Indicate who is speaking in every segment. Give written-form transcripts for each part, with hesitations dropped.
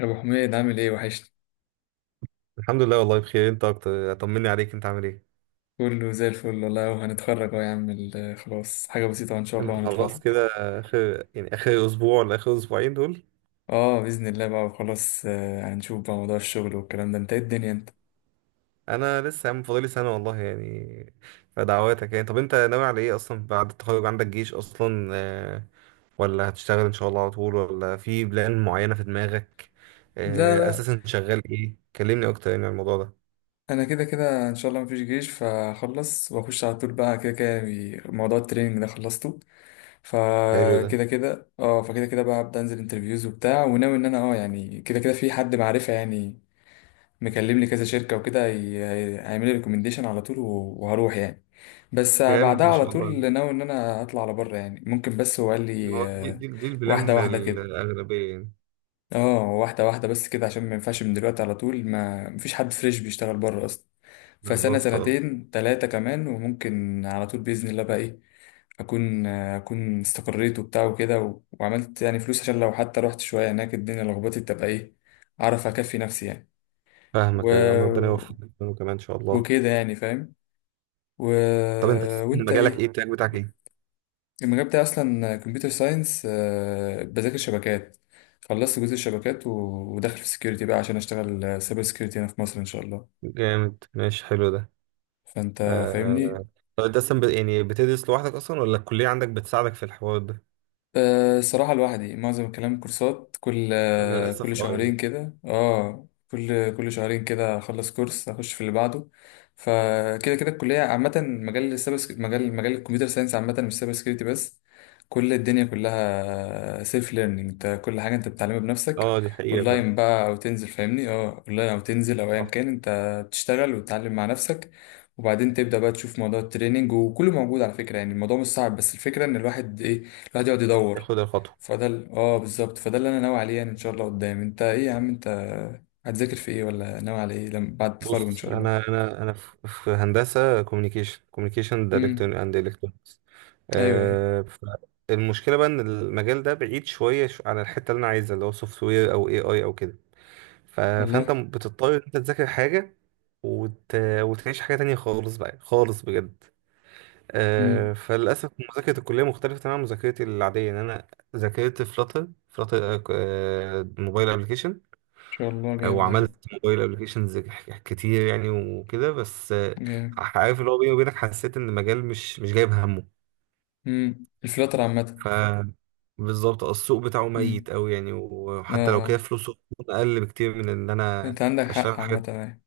Speaker 1: يا ابو حميد عامل ايه وحشني.
Speaker 2: الحمد لله، والله بخير. انت اكتر، طمني عليك، انت عامل ايه؟
Speaker 1: كله زي الفل والله وهنتخرج اهو يا عم خلاص حاجه بسيطه ان شاء
Speaker 2: انت
Speaker 1: الله
Speaker 2: الحمد لله
Speaker 1: هنتخرج.
Speaker 2: خلاص كده؟ اخر يعني اخر اسبوع ولا اخر اسبوعين دول؟
Speaker 1: اه باذن الله بقى وخلاص، هنشوف بقى موضوع الشغل والكلام ده انت ايه الدنيا انت.
Speaker 2: انا لسه يا عم فاضلي سنه والله يعني، فدعواتك يعني. طب انت ناوي على ايه اصلا بعد التخرج؟ عندك جيش اصلا؟ ولا هتشتغل ان شاء الله على طول، ولا في بلان معينه في دماغك؟
Speaker 1: لا لا،
Speaker 2: اساسا شغال ايه؟ كلمني اكتر يعني عن الموضوع ده.
Speaker 1: انا كده كده ان شاء الله مفيش جيش فهخلص واخش على طول بقى كده كده، موضوع التريننج ده خلصته.
Speaker 2: حلو ده،
Speaker 1: فكده كده اه فكده كده بقى هبدا انزل انترفيوز وبتاع وناوي ان انا اه يعني كده كده في حد معرفه يعني مكلم لي كذا شركة وكده، هيعمل لي ريكومنديشن على طول وهروح يعني. بس
Speaker 2: جامد
Speaker 1: بعدها
Speaker 2: ما
Speaker 1: على
Speaker 2: شاء الله.
Speaker 1: طول ناوي ان انا اطلع على بره يعني ممكن، بس هو قال
Speaker 2: ما
Speaker 1: لي
Speaker 2: هو دي
Speaker 1: آه،
Speaker 2: دي, دي
Speaker 1: واحدة
Speaker 2: البلان
Speaker 1: واحدة كده.
Speaker 2: الاغلبيه يعني.
Speaker 1: اه واحدة واحدة بس كده عشان ما ينفعش من دلوقتي على طول، ما مفيش حد فريش بيشتغل بره اصلا. فسنة
Speaker 2: بالظبط اه.
Speaker 1: سنتين تلاتة كمان وممكن على طول بإذن الله بقى ايه، اكون اكون استقريت وبتاع وكده وعملت يعني فلوس، عشان لو حتى رحت شوية هناك الدنيا لخبطت تبقى ايه، اعرف اكفي نفسي يعني. و...
Speaker 2: فاهمك يا عم، ربنا يوفقك كمان ان شاء الله.
Speaker 1: وكده يعني فاهم. و...
Speaker 2: طب انت أساساً
Speaker 1: وانت
Speaker 2: مجالك ايه؟
Speaker 1: ايه؟
Speaker 2: التراك بتاعك ايه؟
Speaker 1: المجال بتاعي اصلا كمبيوتر ساينس، بذاكر شبكات، خلصت جزء الشبكات وداخل في السكيورتي بقى عشان اشتغل سايبر سكيورتي هنا في مصر ان شاء الله.
Speaker 2: جامد، ماشي، حلو ده.
Speaker 1: فانت فاهمني.
Speaker 2: آه... طب انت اصلا يعني بتدرس لوحدك اصلا ولا الكلية عندك بتساعدك في الحوار ده؟
Speaker 1: أه صراحة لوحدي معظم الكلام كورسات، كل كل
Speaker 2: للاسف اه يعني.
Speaker 1: شهرين كده، اه كل شهرين كده اخلص كورس اخش في اللي بعده. فكده كده الكلية عامة، مجال مجال الكمبيوتر ساينس عامة، مش سايبر سكيورتي بس. كل الدنيا كلها سيلف ليرنينج، انت كل حاجة انت بتتعلمها بنفسك،
Speaker 2: اه، دي حقيقة فعلا.
Speaker 1: اونلاين بقى او تنزل، فاهمني؟ اه اونلاين او تنزل او ايا
Speaker 2: صح.
Speaker 1: كان، انت بتشتغل وتتعلم مع نفسك. وبعدين تبدأ بقى تشوف موضوع التريننج، وكله موجود على فكرة، يعني الموضوع مش صعب، بس الفكرة ان الواحد ايه، الواحد يقعد يدور.
Speaker 2: ياخد الخطوة.
Speaker 1: اه بالظبط، فده اللي انا ناوي عليه يعني ان شاء الله قدام. انت ايه يا عم انت؟ هتذاكر في ايه ولا ناوي على ايه لما بعد التخرج ان
Speaker 2: بص،
Speaker 1: شاء الله؟
Speaker 2: انا انا في هندسة كوميونيكيشن اند
Speaker 1: امم.
Speaker 2: الكترونكس.
Speaker 1: ايوه ايوه.
Speaker 2: آه... المشكلة بقى ان المجال ده بعيد شوية عن الحتة اللي انا عايزها، اللي هو سوفت وير او اي اي او كده. فانت
Speaker 1: والله.
Speaker 2: بتضطر ان انت تذاكر حاجه وت... وتعيش حاجه تانية خالص بقى، خالص بجد.
Speaker 1: امم، ان
Speaker 2: فللاسف مذاكره الكليه مختلفه تماما عن مذاكرتي العاديه، ان انا ذاكرت فلاتر، موبايل ابلكيشن،
Speaker 1: شاء الله جامد. ايوه
Speaker 2: وعملت موبايل ابلكيشنز كتير يعني وكده، بس
Speaker 1: جامد.
Speaker 2: عارف، اللي هو بيني وبينك، حسيت ان المجال مش جايب همه.
Speaker 1: امم، الفلاتر عامه.
Speaker 2: ف بالظبط. السوق بتاعه ميت
Speaker 1: امم،
Speaker 2: قوي يعني،
Speaker 1: اه
Speaker 2: وحتى لو كده
Speaker 1: آه.
Speaker 2: فلوسه اقل بكتير من ان انا
Speaker 1: انت عندك حق
Speaker 2: اشتغل
Speaker 1: عامه،
Speaker 2: حاجات.
Speaker 1: ايوه.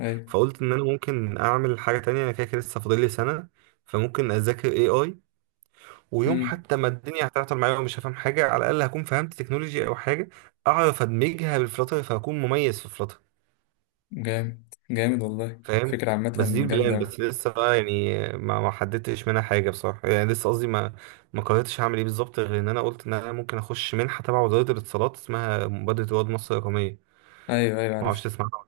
Speaker 1: ايوه.
Speaker 2: فقلت ان انا ممكن اعمل حاجه تانية، انا كده كده لسه فاضل لي سنه، فممكن اذاكر اي اي. ويوم
Speaker 1: امم.
Speaker 2: حتى ما الدنيا هتعطل معايا ومش هفهم حاجه، على الاقل هكون فهمت تكنولوجي او حاجه اعرف ادمجها بالفلاتر، فهكون مميز في فلاتر،
Speaker 1: جامد جامد والله
Speaker 2: فاهم.
Speaker 1: فكره عامه.
Speaker 2: بس دي
Speaker 1: جامده
Speaker 2: البلان،
Speaker 1: أوي.
Speaker 2: بس لسه بقى يعني ما حددتش منها حاجه بصراحه يعني. لسه قصدي ما قررتش هعمل ايه بالظبط، غير ان انا قلت ان انا ممكن اخش منحه تبع وزاره الاتصالات اسمها مبادره رواد مصر الرقميه،
Speaker 1: ايوه ايوه
Speaker 2: ما اعرفش
Speaker 1: عارف.
Speaker 2: تسمع عنها.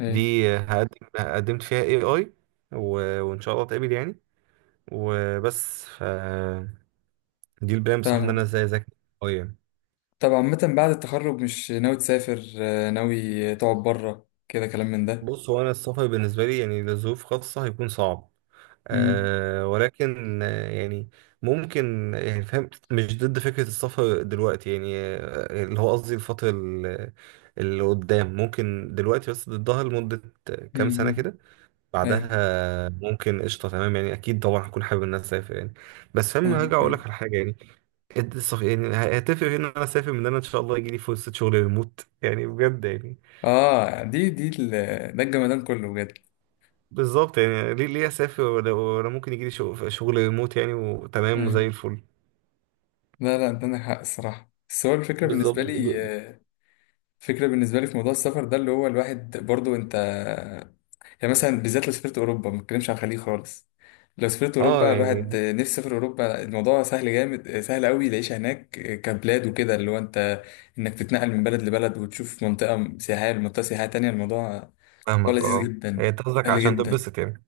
Speaker 1: ايوه.
Speaker 2: دي هقدم، قدمت فيها اي اي و... وان شاء الله اتقبل يعني، وبس. ف دي البداية، بصح ان انا
Speaker 1: فاهمك.
Speaker 2: ازاي اذاكر قوية.
Speaker 1: طب عامه بعد التخرج مش ناوي تسافر، ناوي تقعد بره كده كلام من ده؟
Speaker 2: بص، هو انا السفر بالنسبة لي يعني لظروف خاصة هيكون صعب،
Speaker 1: امم.
Speaker 2: أه، ولكن يعني ممكن، يعني فاهم، مش ضد فكرة السفر دلوقتي يعني. اللي هو قصدي الفترة اللي قدام ممكن دلوقتي، بس ضدها لمدة كام سنة
Speaker 1: امم.
Speaker 2: كده.
Speaker 1: ايوه.
Speaker 2: بعدها ممكن قشطة، تمام يعني. أكيد طبعا هكون حابب إن أنا أسافر يعني، بس فاهم، هرجع
Speaker 1: فاهمك
Speaker 2: أقول لك
Speaker 1: ايوه.
Speaker 2: على حاجة يعني. هتفرق في ان انا اسافر من ان انا ان شاء الله يجي لي فرصه شغل ريموت يعني، بجد يعني.
Speaker 1: اه دي ده الجمدان كله بجد.
Speaker 2: بالظبط يعني. ليه اسافر ولا ممكن يجي لي شغل ريموت يعني، وتمام وزي
Speaker 1: ايوه.
Speaker 2: الفل.
Speaker 1: لا لا انت عندك حق الصراحه، بس هو الفكره
Speaker 2: بالظبط.
Speaker 1: بالنسبه لي، آه، الفكره بالنسبه لي في موضوع السفر ده اللي هو الواحد برضو انت، يعني مثلا بالذات لو سافرت اوروبا، ما بتكلمش عن الخليج خالص، لو سافرت
Speaker 2: اه
Speaker 1: اوروبا الواحد،
Speaker 2: يعني،
Speaker 1: آه، نفسي يسافر اوروبا، الموضوع سهل جامد، آه، سهل قوي، العيشه هناك، آه، كبلاد وكده، اللي هو انت انك تتنقل من بلد لبلد وتشوف منطقه سياحيه لمنطقه سياحيه تانية، الموضوع، الموضوع
Speaker 2: فاهمك،
Speaker 1: لذيذ
Speaker 2: اه، هي
Speaker 1: جدا،
Speaker 2: أنت قصدك
Speaker 1: سهل
Speaker 2: عشان
Speaker 1: جدا.
Speaker 2: تتبسط يعني؟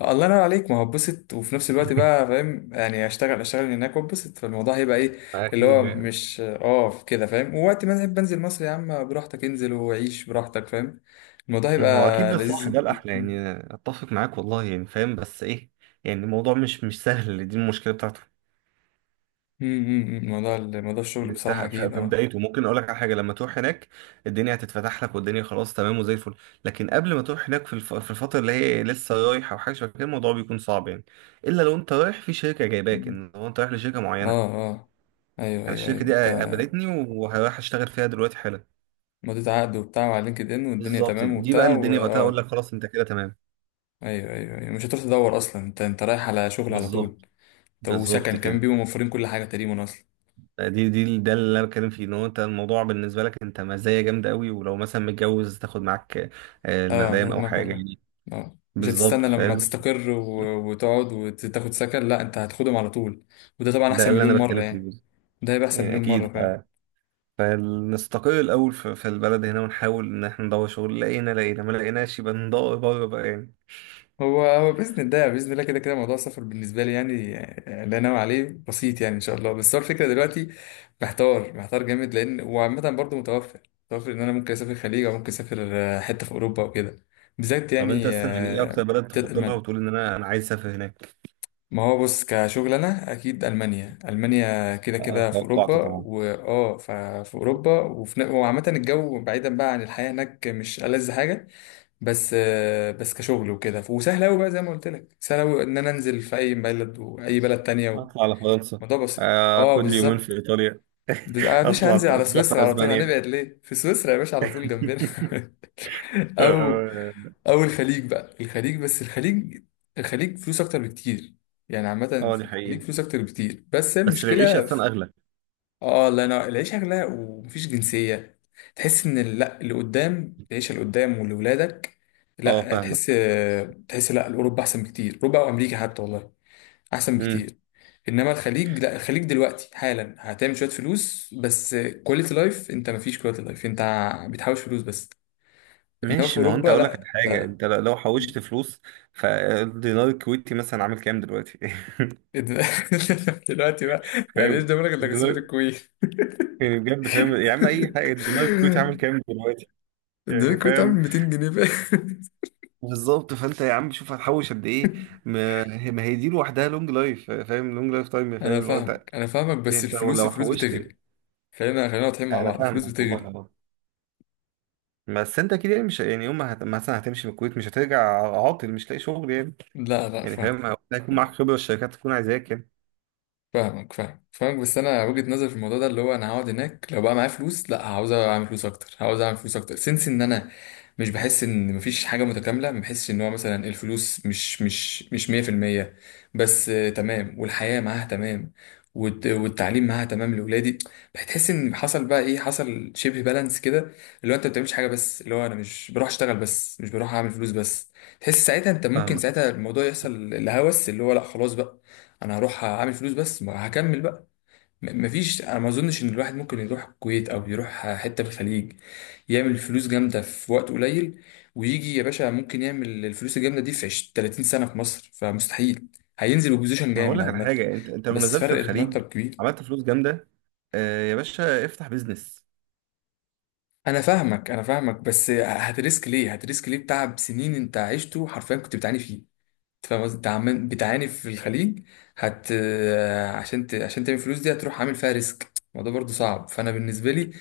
Speaker 1: آه، الله ينور عليك، ما هو اتبسط وفي نفس الوقت بقى فاهم، يعني اشتغل هناك واتبسط، فالموضوع هيبقى ايه، اللي هو
Speaker 2: اكيد يعني.
Speaker 1: مش اه كده فاهم، ووقت ما تحب انزل مصر يا عم براحتك، انزل وعيش براحتك فاهم. الموضوع
Speaker 2: ما هو اكيد
Speaker 1: هيبقى
Speaker 2: ده الصح،
Speaker 1: لذيذ.
Speaker 2: ده الاحلى يعني، اتفق معاك والله يعني فاهم. بس ايه يعني، الموضوع مش سهل، دي المشكله بتاعته.
Speaker 1: موضوع الشغل
Speaker 2: انت
Speaker 1: بصراحة
Speaker 2: ف-
Speaker 1: اكيد
Speaker 2: في
Speaker 1: اه.
Speaker 2: بدايته ممكن اقول لك على حاجه، لما تروح هناك الدنيا هتتفتح لك، والدنيا خلاص تمام وزي الفل. لكن قبل ما تروح هناك، في الفتره اللي هي لسه رايحه او حاجه شبه كده، الموضوع بيكون صعب يعني، الا لو انت رايح في شركه جايباك،
Speaker 1: م-
Speaker 2: ان هو انت رايح لشركه
Speaker 1: اه.
Speaker 2: معينه.
Speaker 1: اه. ايوه
Speaker 2: انا
Speaker 1: ايوه ايوه
Speaker 2: الشركه دي
Speaker 1: انت
Speaker 2: قابلتني وهروح اشتغل فيها دلوقتي حالا.
Speaker 1: مضيت عقد وبتاع وعلى لينكد ان والدنيا
Speaker 2: بالظبط،
Speaker 1: تمام
Speaker 2: دي بقى
Speaker 1: وبتاع
Speaker 2: اللي الدنيا وقتها اقول
Speaker 1: واه.
Speaker 2: لك خلاص انت كده تمام.
Speaker 1: ايوه ايوه ايوه، مش هتروح تدور اصلا، انت انت رايح على شغل على طول.
Speaker 2: بالظبط
Speaker 1: طب
Speaker 2: بالظبط
Speaker 1: وسكن كمان
Speaker 2: كده.
Speaker 1: بيبقوا موفرين كل حاجة تقريبا اصلا.
Speaker 2: دي دي ده اللي انا بتكلم فيه، ان هو انت الموضوع بالنسبه لك انت مزايا جامده قوي، ولو مثلا متجوز تاخد معاك
Speaker 1: اه زي ما
Speaker 2: المدام او
Speaker 1: دماغك
Speaker 2: حاجه
Speaker 1: قال لك.
Speaker 2: يعني.
Speaker 1: اه مش هتستنى
Speaker 2: بالظبط
Speaker 1: لما
Speaker 2: فاهم،
Speaker 1: تستقر وتقعد وتاخد سكن، لا انت هتاخدهم على طول. وده طبعا
Speaker 2: ده
Speaker 1: احسن
Speaker 2: اللي
Speaker 1: مليون
Speaker 2: انا
Speaker 1: مرة
Speaker 2: بتكلم فيه
Speaker 1: يعني.
Speaker 2: بالظبط.
Speaker 1: ده هيبقى احسن
Speaker 2: يعني
Speaker 1: مليون
Speaker 2: اكيد.
Speaker 1: مرة فاهم.
Speaker 2: فنستقل الاول في البلد هنا، ونحاول ان احنا ندور شغل. لقينا لقينا، ما لقيناش، يبقى ندور بره بقى يعني.
Speaker 1: هو هو بإذن الله، بإذن الله كده كده موضوع السفر بالنسبة لي يعني، آه، لا نوى عليه بسيط يعني إن شاء الله، بس هو الفكرة دلوقتي محتار، محتار جامد، لأن وعامة برضه متوفر، متوفر إن أنا ممكن أسافر الخليج أو ممكن أسافر، آه، حتة في أوروبا وكده بالذات
Speaker 2: طب
Speaker 1: يعني
Speaker 2: انت اصلا يعني ايه اكتر
Speaker 1: آه،
Speaker 2: بلد تفضلها، وتقول ان انا عايز اسافر هناك؟
Speaker 1: ما هو بص كشغل انا اكيد المانيا، المانيا كده
Speaker 2: أنا
Speaker 1: كده في اوروبا
Speaker 2: توقعت طبعا.
Speaker 1: واه ففي اوروبا وفي وعامه الجو بعيدا بقى عن الحياه هناك مش ألذ حاجه، بس آه، بس كشغل وكده وسهل قوي بقى، زي ما قلت لك سهل قوي ان انا انزل في اي بلد واي بلد تانية،
Speaker 2: اطلع على فرنسا،
Speaker 1: الموضوع بسيط اه
Speaker 2: اخد لي يومين في
Speaker 1: بالظبط.
Speaker 2: ايطاليا،
Speaker 1: آه، يا باشا
Speaker 2: اطلع
Speaker 1: هنزل على
Speaker 2: اسبوع في
Speaker 1: سويسرا على طول،
Speaker 2: اسبانيا.
Speaker 1: هنبعد ليه في سويسرا يا باشا على طول جنبنا. او،
Speaker 2: اه،
Speaker 1: او الخليج بقى، الخليج بس الخليج، الخليج فلوس اكتر بكتير يعني عامه.
Speaker 2: دي
Speaker 1: في الخليج
Speaker 2: حقيقة.
Speaker 1: فلوس اكتر بكتير، بس
Speaker 2: بس العيشة
Speaker 1: المشكله في...
Speaker 2: اصلا اغلى.
Speaker 1: اه الله ينور، العيشه غلا ومفيش جنسيه، تحس ان لا، اللي قدام العيشه اللي قدام واللي ولادك،
Speaker 2: اه،
Speaker 1: لا تحس،
Speaker 2: فاهمك.
Speaker 1: تحس لا، اوروبا احسن بكتير، اوروبا او امريكا حتى والله احسن
Speaker 2: امم.
Speaker 1: بكتير. انما الخليج لا، الخليج دلوقتي حالا هتعمل شويه فلوس بس، كواليتي لايف انت مفيش كواليتي لايف انت، بتحوش فلوس بس. انما في
Speaker 2: ماشي، ما هو
Speaker 1: اوروبا
Speaker 2: انت اقول لك على حاجة.
Speaker 1: لا.
Speaker 2: انت لو حوشت فلوس، فالدينار الكويتي مثلا عامل كام دلوقتي؟
Speaker 1: دلوقتي بقى، يعني ايش
Speaker 2: فاهم.
Speaker 1: ضمنك انك هتسافر
Speaker 2: دينار،
Speaker 1: الكويت؟
Speaker 2: يعني بجد فاهم يا عم، اي حاجه. الدينار الكويتي عامل كام دلوقتي؟
Speaker 1: ده
Speaker 2: يعني
Speaker 1: الكويت عامل
Speaker 2: فاهم.
Speaker 1: 200 جنيه بقى.
Speaker 2: بالظبط، فانت يا عم شوف هتحوش قد ايه. ما هي دي لوحدها لونج لايف، فاهم، لونج لايف تايم،
Speaker 1: انا
Speaker 2: فاهم، اللي هو انت،
Speaker 1: فاهمك انا فاهمك، بس
Speaker 2: انت
Speaker 1: الفلوس،
Speaker 2: لو
Speaker 1: الفلوس
Speaker 2: حوشت.
Speaker 1: بتغلي، خلينا خلينا واضحين مع
Speaker 2: انا
Speaker 1: بعض، الفلوس
Speaker 2: فاهمك والله
Speaker 1: بتغلي.
Speaker 2: والله. بس انت كده يعني مش يعني، يوم ما مثلا هتمشي من الكويت مش هترجع عاطل مش لاقي شغل يعني.
Speaker 1: لا لا
Speaker 2: يعني
Speaker 1: فاهم.
Speaker 2: فاهم، أو هيكون معاك خبره، الشركات تكون عايزاك يعني.
Speaker 1: فاهمك، فاهم، فاهمك، بس انا وجهة نظري في الموضوع ده اللي هو انا هقعد هناك لو بقى معايا فلوس، لا عاوز اعمل فلوس اكتر، عاوز اعمل فلوس اكتر سنس ان انا مش بحس ان مفيش حاجه متكامله، ما بحسش ان هو مثلا الفلوس مش 100%، بس آه، تمام والحياه معاها تمام والتعليم معاها تمام لاولادي. بتحس ان حصل بقى ايه، حصل شبه بالانس كده، اللي هو انت ما بتعملش حاجه بس، اللي هو انا مش بروح اشتغل بس، مش بروح اعمل فلوس بس، تحس ساعتها انت ممكن
Speaker 2: فاهمك.
Speaker 1: ساعتها الموضوع يحصل الهوس، اللي هو لا خلاص بقى انا هروح اعمل فلوس بس، ما هكمل بقى. مفيش، انا ما اظنش ان الواحد ممكن يروح الكويت او يروح حته في الخليج يعمل فلوس جامده في وقت قليل، ويجي يا باشا، ممكن يعمل الفلوس الجامده دي في 20 30 سنه في مصر، فمستحيل هينزل بوزيشن
Speaker 2: ما هقول
Speaker 1: جامد
Speaker 2: لك على
Speaker 1: عامه،
Speaker 2: حاجه. انت لو
Speaker 1: بس
Speaker 2: نزلت
Speaker 1: فرق
Speaker 2: الخليج،
Speaker 1: مرتب كبير.
Speaker 2: عملت فلوس جامده، آه يا باشا افتح بيزنس.
Speaker 1: انا فاهمك انا فاهمك، بس هتريسك ليه، هتريسك ليه بتعب سنين انت عشته حرفيا كنت بتعاني فيه، فاهم قصدي؟ انت عمال بتعاني في الخليج، آه، عشان ت... عشان تعمل فلوس دي هتروح عامل فيها ريسك، الموضوع برضو صعب، فانا بالنسبه لي،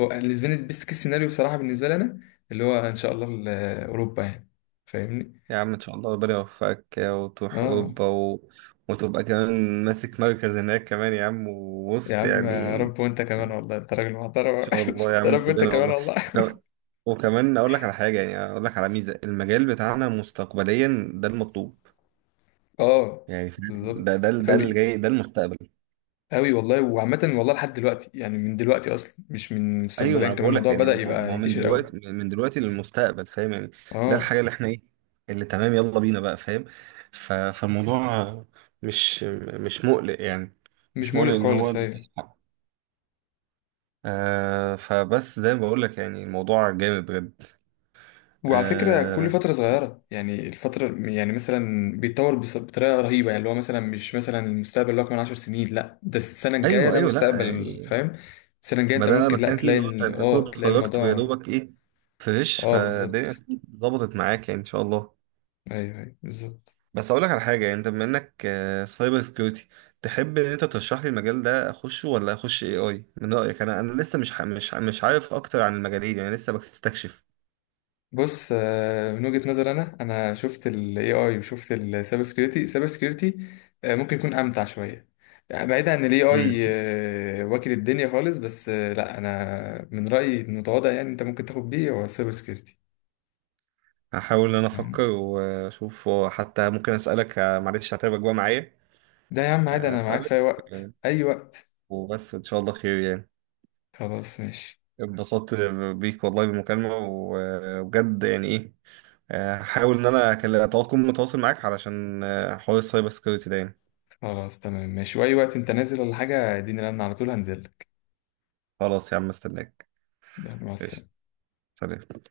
Speaker 1: هو بالنسبه لي البيست كيس سيناريو بصراحه بالنسبه لي انا، اللي هو ان شاء الله آه، اوروبا يعني، فاهمني.
Speaker 2: يا عم ان شاء الله ربنا يوفقك وتروح
Speaker 1: اه.
Speaker 2: اوروبا وتبقى كمان ماسك مركز هناك كمان يا عم،
Speaker 1: يا
Speaker 2: وبص
Speaker 1: عم يا
Speaker 2: يعني.
Speaker 1: رب، وانت كمان
Speaker 2: ان
Speaker 1: والله، انت راجل محترم.
Speaker 2: شاء الله يا
Speaker 1: يا
Speaker 2: عم،
Speaker 1: رب انت
Speaker 2: كلنا
Speaker 1: كمان
Speaker 2: والله.
Speaker 1: والله.
Speaker 2: وكمان، وكمان اقول لك على حاجه يعني، اقول لك على ميزه المجال بتاعنا. مستقبليا ده المطلوب،
Speaker 1: اه
Speaker 2: يعني فاهم؟
Speaker 1: بالظبط
Speaker 2: ده اللي
Speaker 1: قوي،
Speaker 2: جاي، ده المستقبل.
Speaker 1: قوي والله، وعامه والله لحد دلوقتي يعني، من دلوقتي اصلا مش من
Speaker 2: ايوه، ما
Speaker 1: مستقبليا
Speaker 2: انا
Speaker 1: كمان،
Speaker 2: بقول لك
Speaker 1: الموضوع
Speaker 2: يعني،
Speaker 1: بدأ
Speaker 2: ما هو
Speaker 1: يبقى
Speaker 2: ما هو من
Speaker 1: ينتشر قوي.
Speaker 2: دلوقتي من دلوقتي للمستقبل، فاهم يعني. ده
Speaker 1: اه
Speaker 2: الحاجه اللي احنا ايه، اللي تمام، يلا بينا بقى، فاهم. فالموضوع مش مش مقلق يعني،
Speaker 1: مش
Speaker 2: مش
Speaker 1: مولي
Speaker 2: مقلق ان هو.
Speaker 1: خالص، ايوه.
Speaker 2: فبس زي ما بقول لك يعني الموضوع جامد بجد.
Speaker 1: وعلى فكرة كل
Speaker 2: آه،
Speaker 1: فترة صغيرة يعني الفترة يعني مثلا بيتطور بطريقة رهيبة يعني، اللي هو مثلا مش مثلا المستقبل اللي هو كمان عشر سنين، لا ده السنة الجاية
Speaker 2: ايوه
Speaker 1: ده
Speaker 2: ايوه، لا
Speaker 1: مستقبل
Speaker 2: يعني.
Speaker 1: فاهم. السنة الجاية
Speaker 2: ما
Speaker 1: انت
Speaker 2: ده انا
Speaker 1: ممكن لا
Speaker 2: بتكلم فيه،
Speaker 1: تلاقي
Speaker 2: اللي هو انت انت كنت
Speaker 1: اه تلاقي
Speaker 2: اتخرجت ويا
Speaker 1: الموضوع.
Speaker 2: دوبك ايه، فريش
Speaker 1: اه بالظبط.
Speaker 2: فالدنيا، ظبطت معاك يعني ان شاء الله.
Speaker 1: ايوه ايوه بالظبط.
Speaker 2: بس اقول لك على حاجه يعني، انت بما انك سايبر سكيورتي، تحب ان انت ترشح لي المجال ده اخشه، ولا اخش اي اي؟ من رايك، انا لسه مش ح- مش ع- مش عارف اكتر عن المجالين يعني، لسه بستكشف.
Speaker 1: بص آه، من وجهة نظر انا، انا شفت ال AI وشفت ال cyber security، cyber security، آه، ممكن يكون امتع شوية، يعني بعيد عن ال
Speaker 2: مم.
Speaker 1: AI، آه، واكل الدنيا خالص، بس آه، لا انا من رأيي المتواضع يعني انت ممكن تاخد بيه هو cyber security.
Speaker 2: هحاول ان انا
Speaker 1: تمام؟
Speaker 2: افكر واشوف، حتى ممكن اسالك، معلش هتعبك بقى معايا.
Speaker 1: ده يا عم عادي، انا معاك في
Speaker 2: اسالك
Speaker 1: اي وقت،
Speaker 2: آه،
Speaker 1: اي وقت.
Speaker 2: وبس ان شاء الله خير يعني.
Speaker 1: خلاص ماشي.
Speaker 2: اتبسطت بيك والله بالمكالمه وبجد يعني ايه. هحاول ان انا اكون متواصل معاك علشان حوار السايبر سكيورتي ده يعني.
Speaker 1: خلاص تمام ماشي، واي وقت انت نازل ولا حاجة اديني رن على طول هنزل لك.
Speaker 2: خلاص يا عم، استناك.
Speaker 1: يلا مع
Speaker 2: ايش؟
Speaker 1: السلامة.
Speaker 2: سلام.